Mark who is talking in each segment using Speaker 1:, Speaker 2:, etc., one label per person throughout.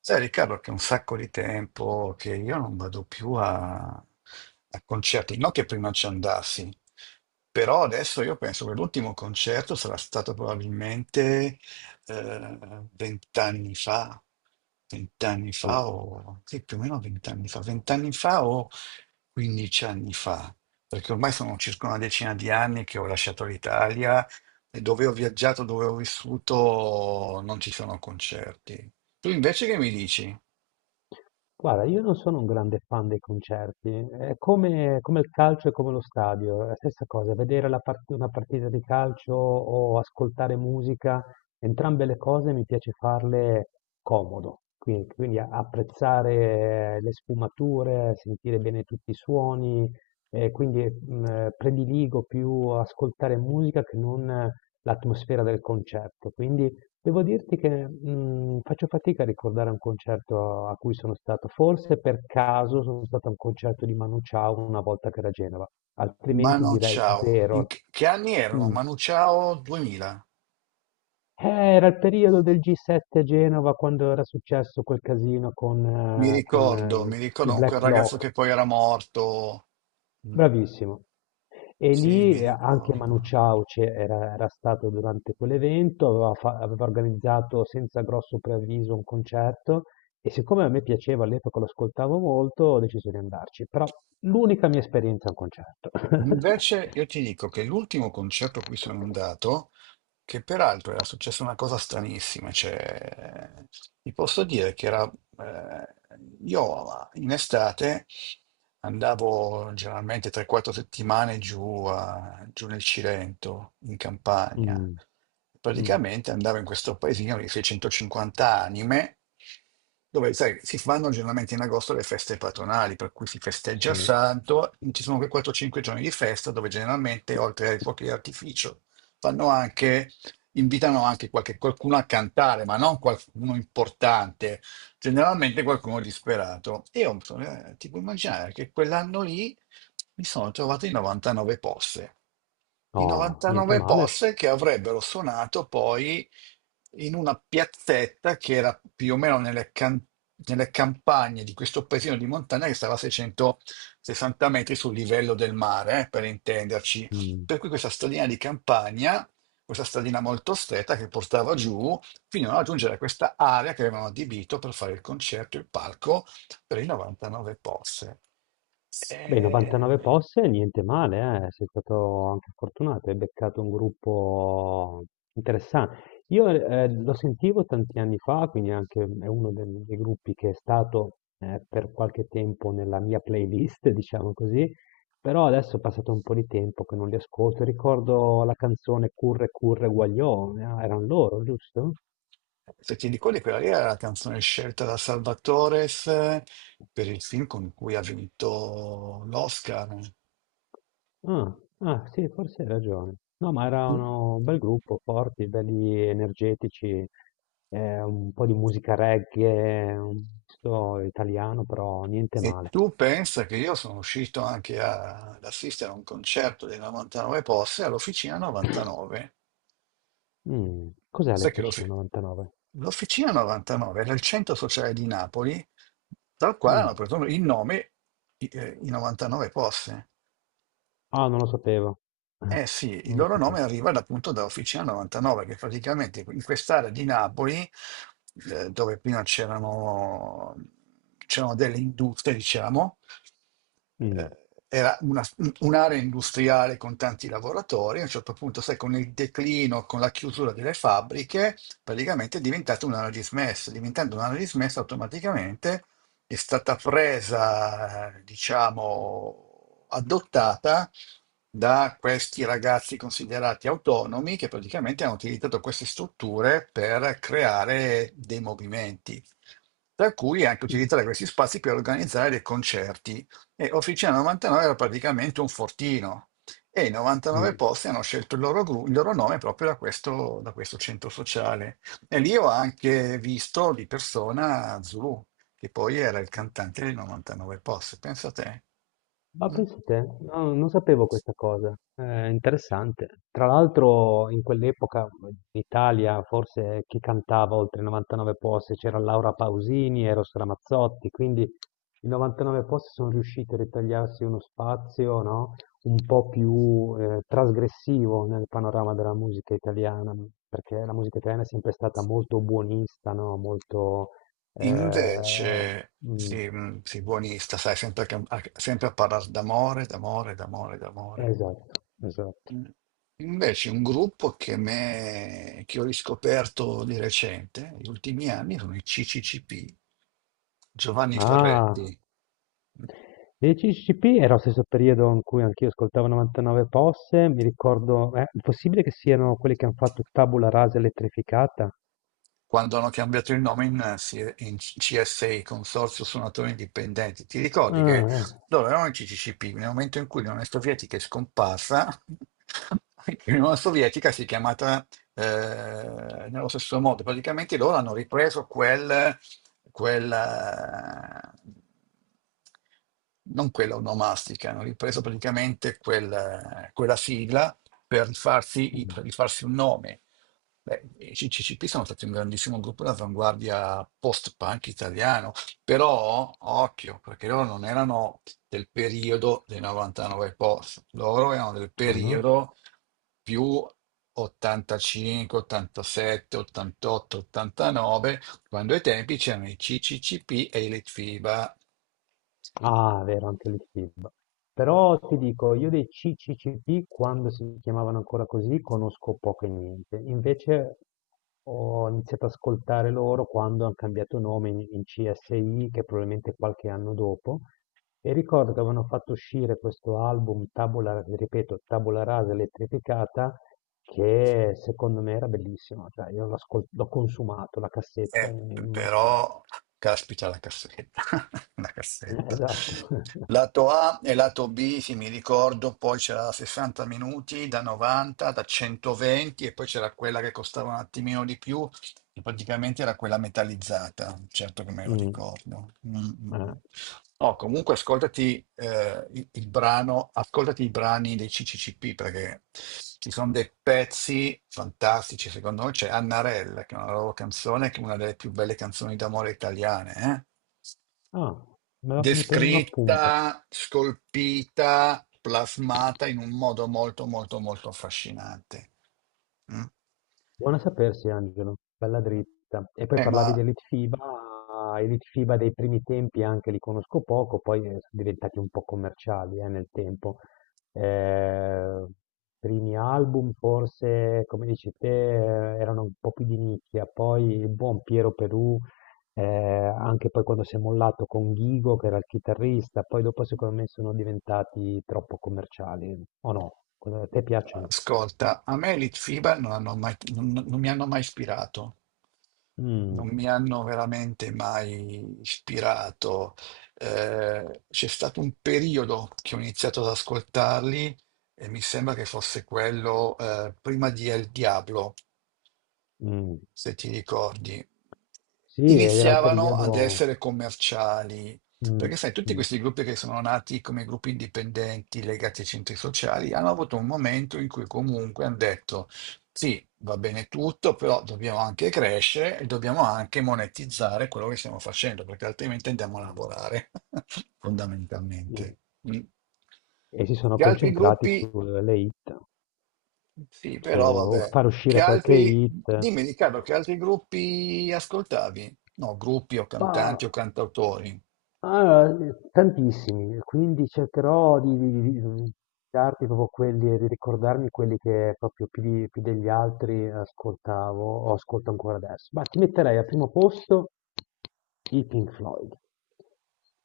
Speaker 1: Sai Riccardo che è un sacco di tempo che io non vado più a concerti, non che prima ci andassi, però adesso io penso che l'ultimo concerto sarà stato probabilmente eh, vent'anni fa, vent'anni
Speaker 2: Mh.
Speaker 1: fa o sì, più o meno vent'anni fa o quindici anni fa, perché ormai sono circa una decina di anni che ho lasciato l'Italia e dove ho viaggiato, dove ho vissuto, non ci sono concerti. Tu invece che mi dici?
Speaker 2: Guarda, io non sono un grande fan dei concerti, è come il calcio e come lo stadio, è la stessa cosa, vedere la part una partita di calcio o ascoltare musica, entrambe le cose mi piace farle comodo, quindi apprezzare le sfumature, sentire bene tutti i suoni. E quindi, prediligo più ascoltare musica che non l'atmosfera del concerto. Quindi devo dirti che faccio fatica a ricordare un concerto a cui sono stato. Forse per caso sono stato a un concerto di Manu Chao una volta che era a Genova, altrimenti
Speaker 1: Manu
Speaker 2: direi
Speaker 1: Chao. In
Speaker 2: zero.
Speaker 1: che anni erano?
Speaker 2: Mm.
Speaker 1: Manu Chao 2000.
Speaker 2: Eh, era il periodo del G7 a Genova quando era successo quel casino con,
Speaker 1: Mi
Speaker 2: eh, con,
Speaker 1: ricordo,
Speaker 2: eh,
Speaker 1: mi ricordo
Speaker 2: i
Speaker 1: con quel
Speaker 2: Black
Speaker 1: ragazzo
Speaker 2: Bloc.
Speaker 1: che poi era morto. Mm.
Speaker 2: Bravissimo. E
Speaker 1: Sì,
Speaker 2: lì
Speaker 1: mi
Speaker 2: anche Manu
Speaker 1: ricordo.
Speaker 2: Chao c'era era era stato durante quell'evento. Aveva, aveva organizzato senza grosso preavviso un concerto, e siccome a me piaceva all'epoca, lo ascoltavo molto, ho deciso di andarci. Però l'unica mia esperienza è un concerto.
Speaker 1: Invece io ti dico che l'ultimo concerto a cui sono andato, che peraltro era successa una cosa stranissima, cioè vi posso dire che eh, io in estate andavo generalmente 3-4 settimane giù, giù nel Cilento, in Campania,
Speaker 2: Mm, mm,
Speaker 1: praticamente andavo in questo paesino di 650 anime, dove sai, si fanno generalmente in agosto le feste patronali, per cui si festeggia il
Speaker 2: sì.
Speaker 1: santo. Ci sono quei 4-5 giorni di festa dove generalmente oltre ai fuochi d'artificio fanno anche invitano anche qualcuno a cantare, ma non qualcuno importante, generalmente qualcuno disperato. E io ti puoi immaginare che quell'anno lì mi sono trovato in 99 posse. I
Speaker 2: No, niente
Speaker 1: 99
Speaker 2: male.
Speaker 1: posse che avrebbero suonato poi in una piazzetta che era più o meno nelle campagne di questo paesino di montagna che stava a 660 metri sul livello del mare, per intenderci.
Speaker 2: Mm.
Speaker 1: Per cui questa stradina di campagna, questa stradina molto stretta che portava giù fino a raggiungere questa area che avevano adibito per fare il concerto, il palco per i 99 posse.
Speaker 2: Beh, 99
Speaker 1: E.
Speaker 2: posse, niente male, eh. Sei stato anche fortunato, hai beccato un gruppo interessante. Io lo sentivo tanti anni fa, quindi anche è uno dei gruppi che è stato per qualche tempo nella mia playlist, diciamo così. Però adesso è passato un po' di tempo che non li ascolto. Ricordo la canzone Curre Curre Guaglione, erano loro, giusto?
Speaker 1: Se ti ricordi, quella lì era la canzone scelta da Salvatores per il film con cui ha vinto l'Oscar.
Speaker 2: Ah, ah, sì, forse hai ragione. No, ma erano un bel gruppo, forti, belli energetici, un po' di musica reggae, un misto italiano, però niente
Speaker 1: E
Speaker 2: male.
Speaker 1: tu pensa che io sono uscito anche ad assistere a un concerto dei 99 posse all'Officina 99.
Speaker 2: Mm, cos'è
Speaker 1: Sai che lo,
Speaker 2: l'FC99?
Speaker 1: L'Officina 99 era il centro sociale di Napoli, dal quale hanno
Speaker 2: Mm.
Speaker 1: preso il nome i 99 posti.
Speaker 2: Ah, non lo sapevo.
Speaker 1: Eh sì, il
Speaker 2: Non lo
Speaker 1: loro nome
Speaker 2: sapevo.
Speaker 1: arriva appunto da Officina 99, che praticamente in quest'area di Napoli, dove prima c'erano delle industrie, diciamo,
Speaker 2: Mm.
Speaker 1: eh, era un'area industriale con tanti lavoratori. A un certo punto, sai, con il declino, con la chiusura delle fabbriche, praticamente è diventata un'area dismessa. Diventando un'area dismessa automaticamente è stata presa, diciamo, adottata da questi ragazzi considerati autonomi che praticamente hanno utilizzato queste strutture per creare dei movimenti, tra cui anche
Speaker 2: Mm.
Speaker 1: utilizzare questi spazi per organizzare dei concerti. E Officina 99 era praticamente un fortino e i 99
Speaker 2: Mm.
Speaker 1: posti hanno scelto il loro nome proprio da questo, centro sociale. E lì ho anche visto di persona Zulu che poi era il
Speaker 2: Mm.
Speaker 1: cantante di 99 Posse, pensa te.
Speaker 2: Ma
Speaker 1: Mm.
Speaker 2: pensa te, no, non sapevo questa cosa, è interessante. Tra l'altro in quell'epoca in Italia forse chi cantava oltre i 99 posti c'era Laura Pausini, Eros Ramazzotti, quindi i 99 posti sono riusciti a ritagliarsi uno spazio, no, un po' più trasgressivo nel panorama della musica italiana, perché la musica italiana è sempre stata molto buonista, no, molto... eh,
Speaker 1: Invece,
Speaker 2: mm,
Speaker 1: sì, sì, buonista, sai, sempre, sempre a parlare d'amore, d'amore, d'amore, d'amore.
Speaker 2: esatto, esatto.
Speaker 1: Mm. Invece un gruppo che ho riscoperto di recente, negli ultimi anni, sono i CCCP, Giovanni
Speaker 2: Ah,
Speaker 1: Ferretti.
Speaker 2: dei CCP era lo stesso periodo in cui anch'io ascoltavo 99 Posse, mi ricordo, è possibile che siano quelli che hanno fatto Tabula Rasa elettrificata?
Speaker 1: Quando hanno cambiato il nome in CSI, Consorzio Suonatori Indipendenti. Ti ricordi che
Speaker 2: Ah, eh.
Speaker 1: loro erano in CCCP, nel momento in cui l'Unione Sovietica è scomparsa, l'Unione Sovietica si è chiamata nello stesso modo. Praticamente loro hanno ripreso quel, eh, non quella onomastica, hanno ripreso praticamente quella sigla per rifarsi,
Speaker 2: Mm.
Speaker 1: per rifarsi un nome. Beh, i CCCP sono stati un grandissimo gruppo d'avanguardia post-punk italiano, però occhio, perché loro non erano del periodo dei 99 post, loro erano del
Speaker 2: Ah, no?
Speaker 1: periodo più 85, 87, 88, 89, quando ai tempi c'erano i CCCP e i Litfiba.
Speaker 2: Ah, vero, anche l'IFIB. Però ti dico, io dei CCCP, quando si chiamavano ancora così, conosco poco e niente. Invece ho iniziato ad ascoltare loro quando hanno cambiato nome in CSI, che probabilmente è qualche anno dopo. E ricordo che avevano fatto uscire questo album, Tabula, ripeto, Tabula Rasa elettrificata, che secondo me era bellissimo. Cioè, io l'ho consumato, la cassetta
Speaker 1: Eh,
Speaker 2: in,
Speaker 1: p-
Speaker 2: in macchina.
Speaker 1: però, caspita la cassetta, la cassetta.
Speaker 2: Esatto.
Speaker 1: Lato A e lato B, sì, mi ricordo, poi c'era la 60 minuti da 90, da 120 e poi c'era quella che costava un attimino di più, che praticamente era quella metallizzata, certo che me lo
Speaker 2: Mm,
Speaker 1: ricordo. Mm, mm,
Speaker 2: eh.
Speaker 1: mm. No, comunque ascoltati il brano, ascoltati i brani dei CCCP perché ci sono dei pezzi fantastici, secondo me c'è Annarella, che è una loro canzone, che è una delle più belle canzoni d'amore italiane, eh?
Speaker 2: Ah, mi prendo un appunto.
Speaker 1: Descritta, scolpita, plasmata in un modo molto molto molto affascinante. Mm.
Speaker 2: Buona sapersi, Angelo, bella dritta. E poi
Speaker 1: Eh,
Speaker 2: parlavi
Speaker 1: ma
Speaker 2: dell'Elite FIBA, Elite FIBA dei primi tempi anche li conosco poco, poi sono diventati un po' commerciali nel tempo. Eh, primi album forse, come dici te, erano un po' più di nicchia, poi il buon Piero Perù, anche poi quando si è mollato con Ghigo, che era il chitarrista, poi dopo secondo me sono diventati troppo commerciali, o no? A te piacciono?
Speaker 1: Ascolta, a me i Litfiba non mi hanno mai ispirato,
Speaker 2: Mh,
Speaker 1: non mi hanno veramente mai ispirato. C'è stato un periodo che ho iniziato ad ascoltarli e mi sembra che fosse quello, prima di El Diablo,
Speaker 2: mh.
Speaker 1: se ti ricordi,
Speaker 2: Sì, ed era il
Speaker 1: iniziavano ad
Speaker 2: periodo.
Speaker 1: essere commerciali.
Speaker 2: Mh,
Speaker 1: Perché sai, tutti
Speaker 2: mh,
Speaker 1: questi gruppi che sono nati come gruppi indipendenti legati ai centri sociali hanno avuto un momento in cui comunque hanno detto, sì, va bene tutto, però dobbiamo anche crescere e dobbiamo anche monetizzare quello che stiamo facendo, perché altrimenti andiamo a
Speaker 2: mh,
Speaker 1: lavorare,
Speaker 2: mh.
Speaker 1: fondamentalmente. Mm.
Speaker 2: E si sono
Speaker 1: Gli altri
Speaker 2: concentrati
Speaker 1: gruppi
Speaker 2: sulle hit,
Speaker 1: sì, però
Speaker 2: su
Speaker 1: vabbè.
Speaker 2: far
Speaker 1: Che
Speaker 2: uscire qualche
Speaker 1: altri?
Speaker 2: hit.
Speaker 1: Dimmi Riccardo, che altri gruppi ascoltavi? No, gruppi o
Speaker 2: Ma
Speaker 1: cantanti o cantautori.
Speaker 2: Ah, tantissimi, quindi cercherò di darti proprio quelli, di ricordarmi quelli che proprio più, più degli altri ascoltavo o ascolto ancora adesso. Ma ti metterei al primo posto i Pink Floyd,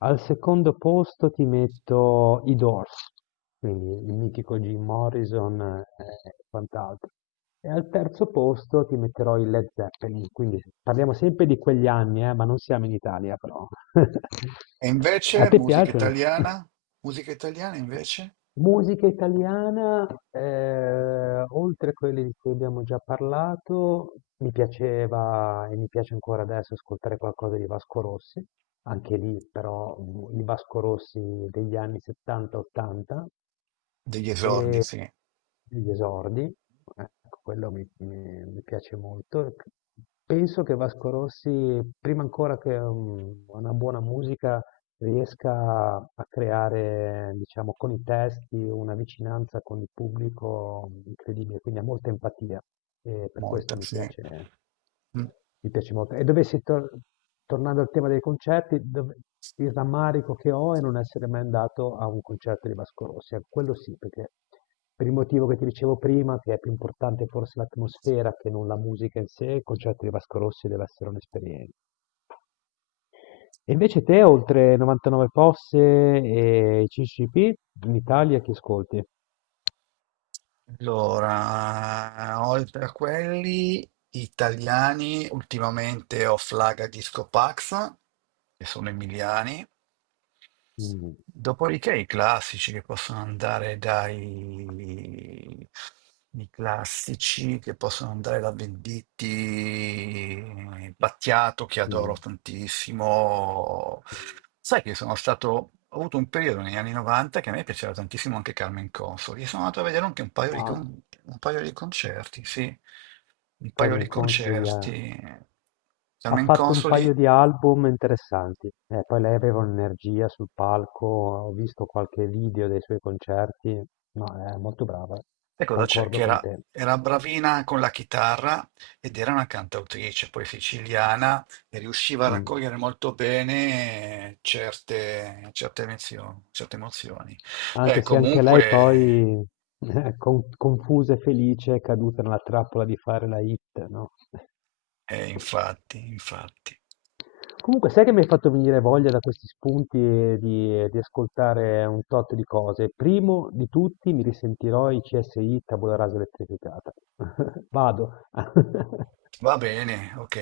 Speaker 2: al secondo posto ti metto i Doors, quindi il mitico Jim Morrison e quant'altro. E al terzo posto ti metterò i Led Zeppelin, quindi parliamo sempre di quegli anni, ma non siamo in Italia però.
Speaker 1: E
Speaker 2: A
Speaker 1: invece
Speaker 2: te
Speaker 1: musica
Speaker 2: piacciono?
Speaker 1: italiana? Musica italiana invece?
Speaker 2: Musica italiana, oltre a quelle di cui abbiamo già parlato, mi piaceva e mi piace ancora adesso ascoltare qualcosa di Vasco Rossi, anche lì però il Vasco Rossi degli anni 70-80
Speaker 1: Degli esordi,
Speaker 2: e
Speaker 1: sì,
Speaker 2: degli esordi, ecco, quello mi piace molto. Penso che Vasco Rossi, prima ancora che una buona musica, riesca a creare, diciamo, con i testi una vicinanza con il pubblico incredibile, quindi ha molta empatia e per questo
Speaker 1: molta, sì. Mm.
Speaker 2: mi piace molto. E tornando al tema dei concerti, il rammarico che ho è non essere mai andato a un concerto di Vasco Rossi, ecco, quello sì, perché per il motivo che ti dicevo prima, che è più importante forse l'atmosfera che non la musica in sé, il concerto di Vasco Rossi deve essere un'esperienza. E invece te, oltre 99 Posse e CCP, in Italia chi ascolti?
Speaker 1: Allora, oltre a quelli italiani, ultimamente ho Flaga Disco Pax, che sono emiliani.
Speaker 2: Mm,
Speaker 1: Dopodiché i classici che possono andare da Venditti, Battiato che
Speaker 2: mm,
Speaker 1: adoro tantissimo.
Speaker 2: mm.
Speaker 1: Sai che sono stato, ho avuto un periodo negli anni 90 che a me piaceva tantissimo anche Carmen Consoli. E sono andato a vedere anche
Speaker 2: Ah,
Speaker 1: un paio di concerti, sì, un paio
Speaker 2: Carmen
Speaker 1: di
Speaker 2: Consoli ha,
Speaker 1: concerti.
Speaker 2: ha
Speaker 1: Carmen
Speaker 2: fatto un paio
Speaker 1: Consoli.
Speaker 2: di album interessanti. Poi lei aveva un'energia sul palco, ho visto qualche video dei suoi concerti, ma è molto brava,
Speaker 1: E cosa c'è? Che
Speaker 2: concordo con
Speaker 1: era,
Speaker 2: te.
Speaker 1: era bravina con la chitarra ed era una cantautrice, poi siciliana, e riusciva a
Speaker 2: Mm.
Speaker 1: raccogliere molto bene certe emozioni. Eh,
Speaker 2: Anche se anche lei
Speaker 1: comunque,
Speaker 2: poi, confusa e felice, è caduta nella trappola di fare la hit, no?
Speaker 1: infatti, infatti.
Speaker 2: Comunque, sai che mi hai fatto venire voglia da questi spunti e di ascoltare un tot di cose. Primo di tutti mi risentirò i CSI Tabula Rasa Elettrificata. Vado.
Speaker 1: Va bene, ok.